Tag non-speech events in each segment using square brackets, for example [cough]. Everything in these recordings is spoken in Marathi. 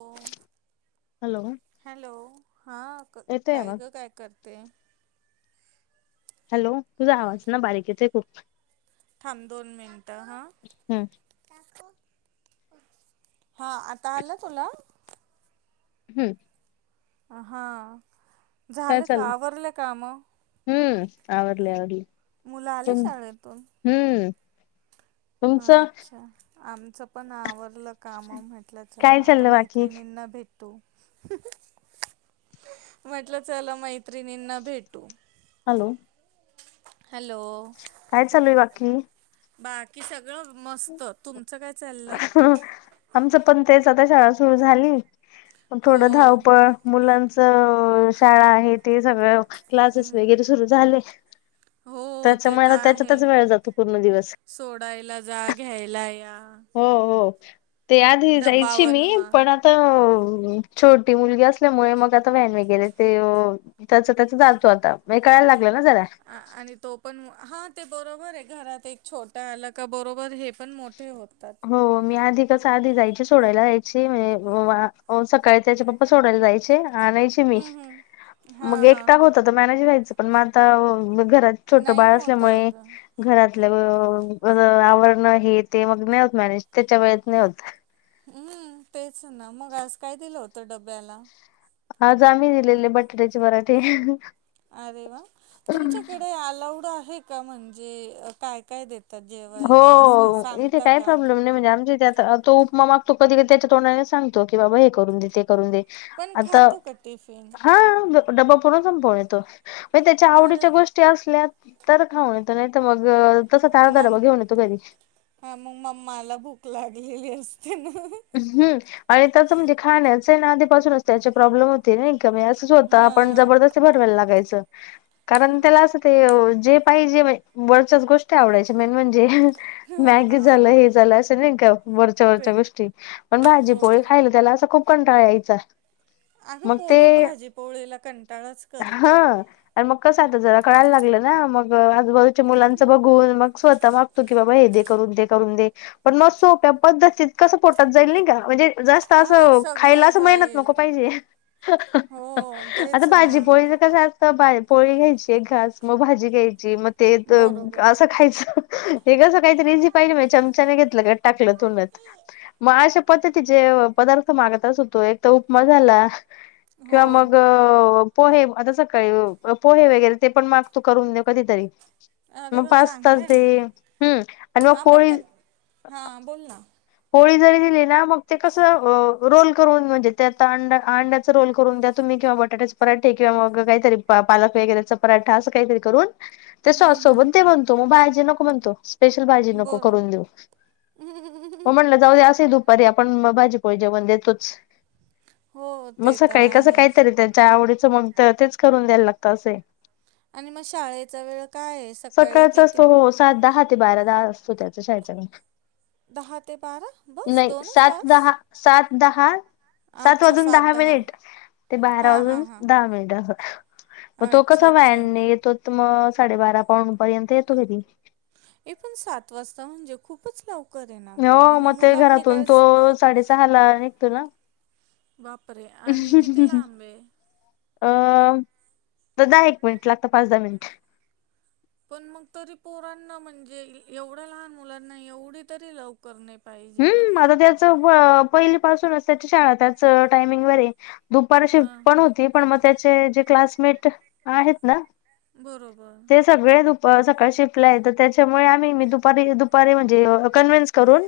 हो हॅलो हॅलो हा क येतोय काय आवाज ग काय करते हॅलो तुझा आवाज ना बारीक येतेय खूप थांब दोन मिनिटं हा हम्म हा आता आलं तुला हम्म हा काय झालं का आवरलं काम आवडली आवडली मुलं आले शाळेतून तुमचं अच्छा आमचं पण आवरलं काम म्हटलं चला काय आता चाललं बाकी मैत्रिणींना भेट - तू म्हटलं चला मैत्रिणींना भेटू हॅलो हॅलो काय चालूय बाकी बाकी सगळं मस्त तुमचं काय चा हा ह आमचं पण तेच आता शाळा सुरू झाली हो थोडं धावपळ मुलांचं शाळा आहे ते सगळं क्लासेस वगैरे सुरू झाले हो हो ते त्याच्यामुळे तर आता आहे त्याच्यातच वेळ जातो पूर्ण दिवस सोडायला जा घ्यायला या हो हो ते आधी जायची मी डब्बावनवा पण आता छोटी मुलगी असल्यामुळे मग आता व्हॅन वगैरे ते त्या त्याच जातो आता म कळायला लाग- अ आणि तो पण हा ते बरोबर आहे घरात एक छोटा आला का बरोबर हे पण मोठे होत हो मी आधी कसं आधी जायचे. सोडायला जायची म्हणजे सकाळी त्याचे पप्पा सोडायला जायचे. आणायची. मी हम्म हम्म हा मग हा एकटाक होता तर मॅनेज घ्हायचं पण मग आता घरात छोटं नाही बाळ होत असल्यामुळे अगं घरात आवरण हे ते मग नाही होत मॅनेज त्याच्या वेळेत नाही होत. हम्म तेच ना मग आज काय दिलं होतं डब्याला हा आमी दिलेले बटाट्याचे पराठे ह ह अरे वा तुमच्याकडे अलाउड आहे का म्हणजे काय काय देत? हो इथे काही का प्रॉब्लेम नाही म्हणजे आमच्या त्यात तो उपमा मागतो कधी कध त्याच्या तोंडाने सांगतो की बाबा हे करून दे, ते करून दे. पण आता खातो का टिफिन? हा डबा पूर्ण संपवून येतो म्हणजे त्याच्या अरे आवडीच्या गोष्टी असल्या तर खाऊ येत नाही तर मग तसाच ह अर्धा म डबा घेऊन येतो घरी हा मग मम्माला भूक लागलेली असते ना हहह हम् आणि तचं म्हणजे खाण्याच आहे ना आधीपासूनच त्याचे प्रॉब्लेम होते नाही. असच होत हां आपण हां जबरदस्ती भरवायला लागायच कारण त्याला अस ते जे पाहिजे वरच्याच गोष्टी आवडायची मेन म्हणजे मॅगी झालं हा हे झालं. नाही का वरच्या ते वरच्या गोष्टी पण भाजी हो पोळी खायली त्याला असं खूप कंटाळा यायचा. [inaudible] मग ते पोरं भाजीपोळीला कंटाळाच हा करता. अ मग कसा आता जरा कळायला लागलं ना मग आजूबाजूच्या मुलांच हम्म. बघून मग स्वतः मागतो की बाबा हे दे. करून दे करून दे पण मग सोप्या पद्धतीत कसं पोटात जाईल नाही का म्हणजे जास्त हो असं खायला सगळं असं मेहनत जाईल नको पाहिजे हा हा. हो हाह हाह आता तेच ना भाजी पोळीच कस बा पोळी घ्यायची एक घास मग भाजी घ्यायची मग ते बरोबर असं खायचं. हे कस काहीतरी इझी पाहिले मा चमचा नाही घेतलं ग टाकलं तोंडांत. मग अशा पद्धतीचे पदार्थ मागतच होतो एक तर उपमा झाला हो किंवा मग पोहे आता सकाळी पोहे वगैरे ते पण मागतो करून दे कधीतरी अरे मग वा पास्ता चांगलं आहे दे ना हम्म आणि मग हा पण पोळी ते हां बोल ना पोळी जरी दिली ना मग ते कस रोल करून म्हणजे त्या अं अंड्याचा रोल करून त्या तुम्ही किंवा बटाट्याचे पराठे किंवा काहीतरी पालक वगैरेचा पराठा असं काहीरी करून ते हम्म सॉस सोबण ते हम्म म्हणतो मग भाजी नको म्हणतो. स्पेशल भाजी नको बरोबर करून देऊ. मग म्हणलं जाऊ असे दुपारी आपण भाजीपोळी जेवण देतोच. हो मग ते तर सकाळी कसं आहेच काहीतरी त्याच्या आवडीत मग तेच करून द्यायला लागतं असय. आणि मग शाळेचा वेळ काय आहे सकाळी सकाळच किती? असतो हो सात दहा ते बारा. दहा असतो त्याचा शाळेचा वेळ. दहा ते बारा बस दोनच सात तास दहा सात दहा सात वाजून दहा मिनिट ते बारा हां हां वाजून हां दहा मिनिटं. मग तो अच्छा, कसा अच्छा. व्हॅनने येतो मग साडेबारा पावन पर्यंत येतो घरी. ए पण वाजता म्हणजे खूपच लवकर आहे ना हो गं. म्हणजे मग ते मुलांनी घरातून काय तो स प साडेसहा ला निघतो ना बापरे आणि किती लांब ये. अं तर दहा एक मिनिट लागत पाच दहा मिनिटं. पण मग तरी पोरांना म्हणजे, एवढ्या लहान मुलांना एवढी तरी लवकर नाही. पाहिजे गं. हम्म आता त्याच पहिली पाासूनच त्याची शाळा त्याच टायमिंग वरे दुपार शीप्ट हां, पण हां. होती. पण मग त्याचे जे क्लासमेट आहेत ना. बरोबर. ते सगळे [unintelligible] सकाळी शिफ्ट ला येते. त्याच्यामुळे आम्ही, दुपारी अ दुपारी म्हणजे, कन्वन्स करून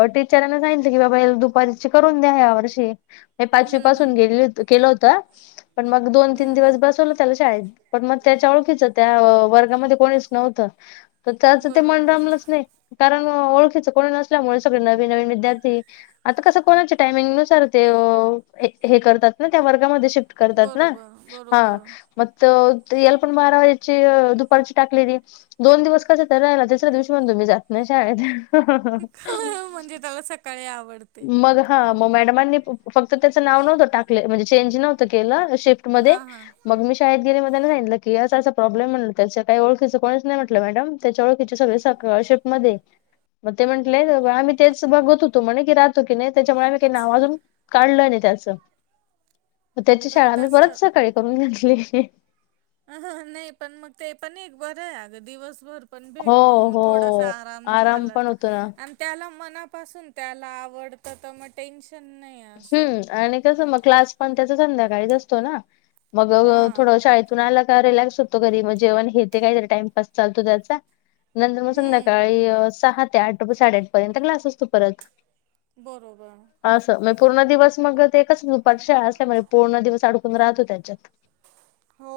अ टीचरांना सांगितलं, की बाबा दुपारीची करून द्या? या वर्षी. म पाचवी हं, पासून हं. गे केलं होत. पण मग दोन, तीन हं. दिवस बसवलं त्या पण मग त्याच्या ओळखीच त्या वर्गामध्ये कोणीच नव्हतं? त्याचं ते मन बरोबर. रमलंच नाही, कारण ओळखीच कोणी नसल्यामुळे नवीन नवीन विद्यार्थी आता कसं कोणाच्या टायमिंगनुसारं ते हे करतात. ना त्या वर्गामध्ये शिफ्ट करतात. ना बरोबर, हा बरोबर. म याला पण बारा वाजेची दुपारची टाकलेली. दोन दिवस कसे तर राहिला तिसऱ्या दिवशी म्हणला, मी जात नाही. शाळेत हं हं म्हणजे त्याला [unintelligible] आवडते. मग हा मग मॅडमांनी फक्त त्याच नाव नव्हतं टाकले, म्हणजे चेंज नव्हत केलं. शिफ्ट मध्ये हां, हां. मग मी शाळेत सांगितलं की अस अस प्रॉब्लेम म्हणलं, त्याच्या काही ओळखीच कोणीच नाही म्हटलं? मॅडम त्याच्या ओळखीचे सगळे सकाळी शिफ्टमध्ये मग ते म्हंटलेय? आम्ही तेच बघत होतो म्हणे. राहतो, की नाही त्याच्यामुळे आम्ही काही नाव अजून काढलं नाही त्याचं. मग त्याची पण शाळा मी परत, सकाळी करून घेतली. अ नाही पण मग ते पण एक बरं आहे. अगं दिवसभर पण हो भेटतो. हो थोडासा आराम झाला, पण होतो ना तर त्या मनापासून त्याला आवडतं तर मग टेंश हम्म! आणि कसं मग क्लास, पण त्याचा संध्याकाळीच असतो ना. मग हां थोडं शाळेतून आला. रिलॅक्स होतो. घरी म जेवण घेते. काही तरी टाइमपास चालतो त्याचा नंतर मग हम्म संध्याकाळी सहा ते आठ साडेआठ पर्यंत क्लास असतो, परत. बरोबर. असं पूर्ण दिवस मग ते कस दुपारच्या शाळा असल्या म्हणजे, पूर्ण दिवस अडकून राहतो. त्याच्यात. हो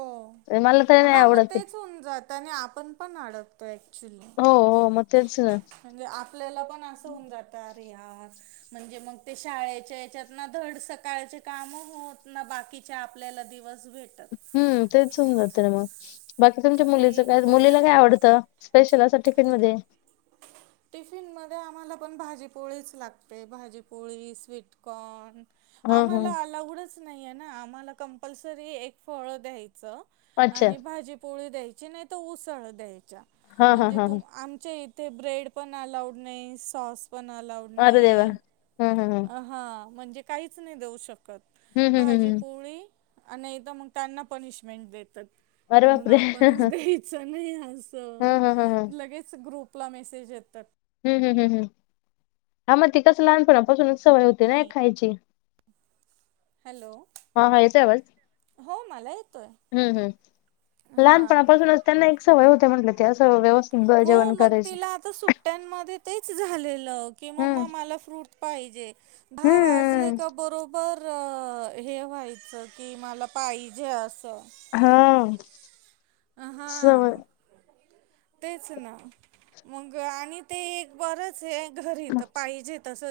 अरे मला तरी नाही हा मग आवडत ते तेच होऊन, जात आणि आपण पण अडकतोय. हो हो मग तेच ना. म्हणजे आपल्याला पण असं होऊन जात. अरे यार! म्हणजे मग ते शाळेच्या याच्यात ना धड सकाळचे कामं होत. ना बाकी बाकीचे आपल्याला दिवस भेटत हम्म! तेच सुंदर [unintelligible] बाकी तुमच्या पण ते मुलीच एक काय मुलीला बरं काय आवडतं? स्पेशल असं टिफीन मध्ये. टिफिन मध्ये आम्हाला आपण भाजीपोळीच लागते. भाजीपोळी, स्वीटकॉर्न ह आम्हाला ह आलावडच नाहीये, ना आम्हाला कंपल्सरी एक फळ द्यायचं. अच्छा आणि भाजी, पोळी द्यायचं. नाही तर उसळ द्यायची. हा हा म्हणजे, हा ह त आमच्या इथे ब्रेड पण अलाउड नाही. सॉस पण अलाऊड अरे देवा! नाही, हं, हं, हं. हा म्हणजे काहीच नाही देऊ शकतं. हं, हं, हं, भाजी, हं. पोळी आणि तर मग त्यांना पनिशमेंट देतात. अरे म्हणून, बापरे! आपणच हं, द्यायच नाही असं. हं, हं, लगेच ग्रुप आपला मेसेज येतात. हम हम हम्म हम हा मग तिथचं लहानपणा पासूनचं सवय होती, ना नाही एक खायची. हॅलो! हां, हां, येतोय आवाज? हो मला येतोय. हां लहपणापासूनच त्यांना एक सवय होते. म्हटलं ते असं व्यवस्थित ब हो, जेवण मग करायची. तिला आता सुट्ट्यांमध्ये तेच झालेलं. की हं, मम्मा मला फ्रुट पाहिजे. दहा वाजले हं. का बरोबर? तर हे व्हायचं की मला पाहिजे असं. ह. हा. तेच ना मग आणि ते एक बरंच हे घरीत पाहिजे तस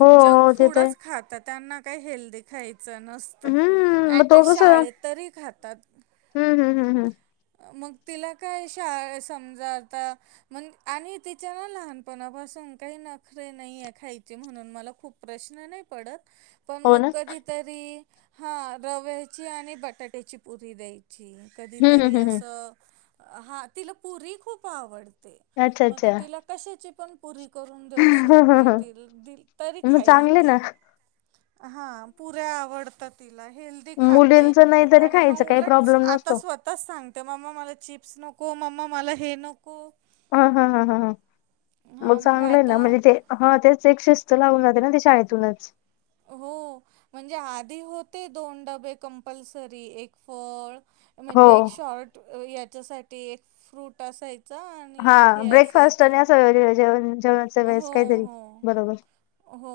हो, जंक हो, ते तर फूडच आहे. खात त्यांना काही हेल्दी खायचं नसत हं, अटलिस्ट शाळेत तरी खातात. हम्म हम्म हम् हम्. मग तिला काय शाळा समजाता मण आणि तिच्या ना लहानपणापासून काही नखरे नाही आहे खायचे, म्हणून मला खूप प्रश्न नाही पडत. पण हो मग ना? कधीतरी हा रव्याची आणि बटाट्याची पुरी द्यायची. हं, हं, तरी हं, हं. असं हा तिला पुरी खूप आवडते. अच्छा, मग अच्छा. तू तिला कशाची पण पुरी करून देऊ हं, हं, शकते हं. तरी मग खाईल चांगले ती. ना. हा पुऱ्या आवडतात तील. हेल्दी खाते मुलींचं नाही तरी आणि खायचं मग काही उलट प्रॉब्लेम आता नसतो. स्वतः सांगते मम्मा मला चिप्स नको मम्मा मला हे नको. हा ह ह ह मग हां चांगलं आहे आता ना म्हणजे ते हा तेच एक लावून जाते ना ते शाळेतूनच हो म्हणजे आधी होते दोन डबे कंपल्सरी एक फळ हो. म्हणजे एक शॉर्ट याच्यासाठी एक फ्रूट असायच. हा ब्रेकफास्ट आणि असं जेवण. जेवणाच्या वेळेस हो काहीतरी हो बरोबर हो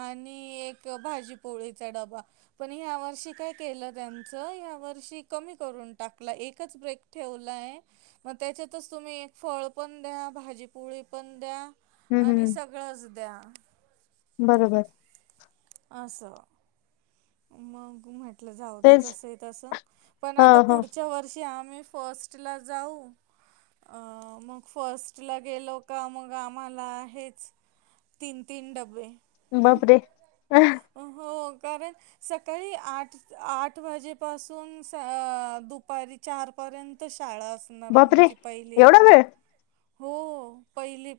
आणि एक भाजी पोळीचा डबा पण या वर्षी काय केलं त्यांच या वर्षी कमी करून टाकलं. त्यातला एकच ब्रेक ठेवलाय त्याच्यात तुम्ही एक फळ पण द्या भाजी पोळी पण द्या हम्म आणि हम्म सगळंच द्या. बरोबर अस मग माहित जाऊदे तेच जसे तस पण ह ह पुढच्या वर्षी आम्ही फर्स्टला जाऊ अं मग फर्स्ट ला गेलो का मग आम्हाला आहेच. तीन तीन डब्बे बापरे हो. कारण सकाळी आठ आठ वाजेपासून दुपारी चार पर्यंत शाळा असणार बापरे आमची एवढा पहिलीला वेळ हो पाहिली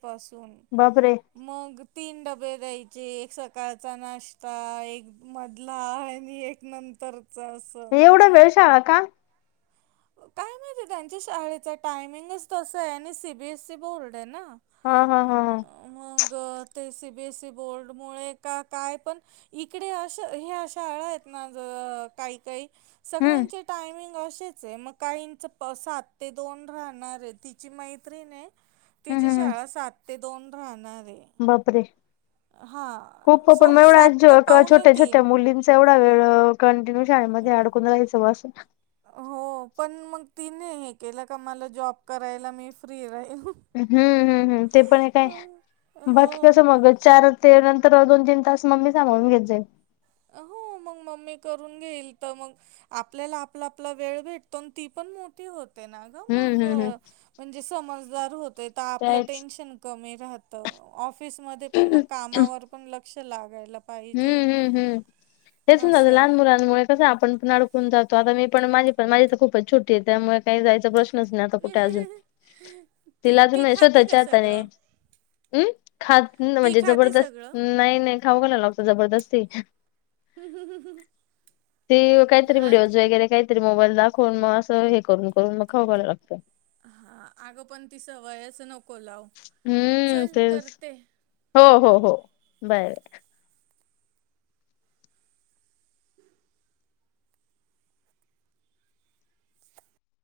बापरे मग तीन डब्बे द्यायचे एक सकाळचा नाष्टा, एक मधला आणि एक नंतर. एवढा वेळ शाळा का? काय माहिती त्यांच्या शाळेच टायमिंगच तस आहे आणि C. B. S. E. Board ना हा हा हा ह मग बोर्ड ते C. B. S. E. Board मुळे काय पण इकडे ह्या शाळा काही काही हम्म सगळ्यांचे टायमिंग असेच. मग काहींचे सात ते दोन राहणार आहे तिची मैत्रिणी- हम्म तिची हम्म शाळा सात ते दोन राहणार. आहे बापरे! खूप हां पण मग सॉरी सात ते एवढा पावणे छोट्या छोट्या तीन मुलींचा एवढा वेळ कंटिन्यू शाळेमध्ये अडकून रायचं बसून. हो. पण मग तिने हे केलं का. मला जॉब करायला मी फ्री राहीलं. हम्म. हम्म. हम्. ते पण हे काय बाकी कस. हो मग चार ते नंतर. तर दोन तीन तास मम्मी सांभाळून घेत जाईल. अ हो. मग मम्मी करून घेईल तर मग आपल्याला आपला आपला वेळ भेटतो की ती पण मोठी होती. तेन अ हम्म मग हम्म हम्म. अ-म्हणजे समजदार होतील आपलं त्याच टेन्शन कमी. राहत. ऑफिस मधे पण मग हम्म कामावर पण लक्ष लागायला पाहिजे. हम्म हम् हम्म हेचं ना ग असं. लहान मुलांमुळे कस आपण- आपन पण अडकून जातो. आता मी पण माझी पण, माझी तर खूपच छोटी आहेत. त्यामुळे काय जायचा प्रश्न- [unintelligible] नाही. आता कुठे अजून, ती तिला ती अजून खाते का स्वतःच्या हाताने. सगळं? हम् खा ती म्हणजे खाते सगळं? जबरदस्तीने, नायं नायं खाऊ घालायला लागत. जबरदस्ती [inaudible] ते काहीतरी हां, व्हिडिओज वगैरे काही- तरी मोबाईल दाखवून. मग असं हे करून करून मग खाऊ घालायला लागतय हा अगं पण ति सवयच नको [unintelligible] हम्म चल तेच करते. हो हो हो बाय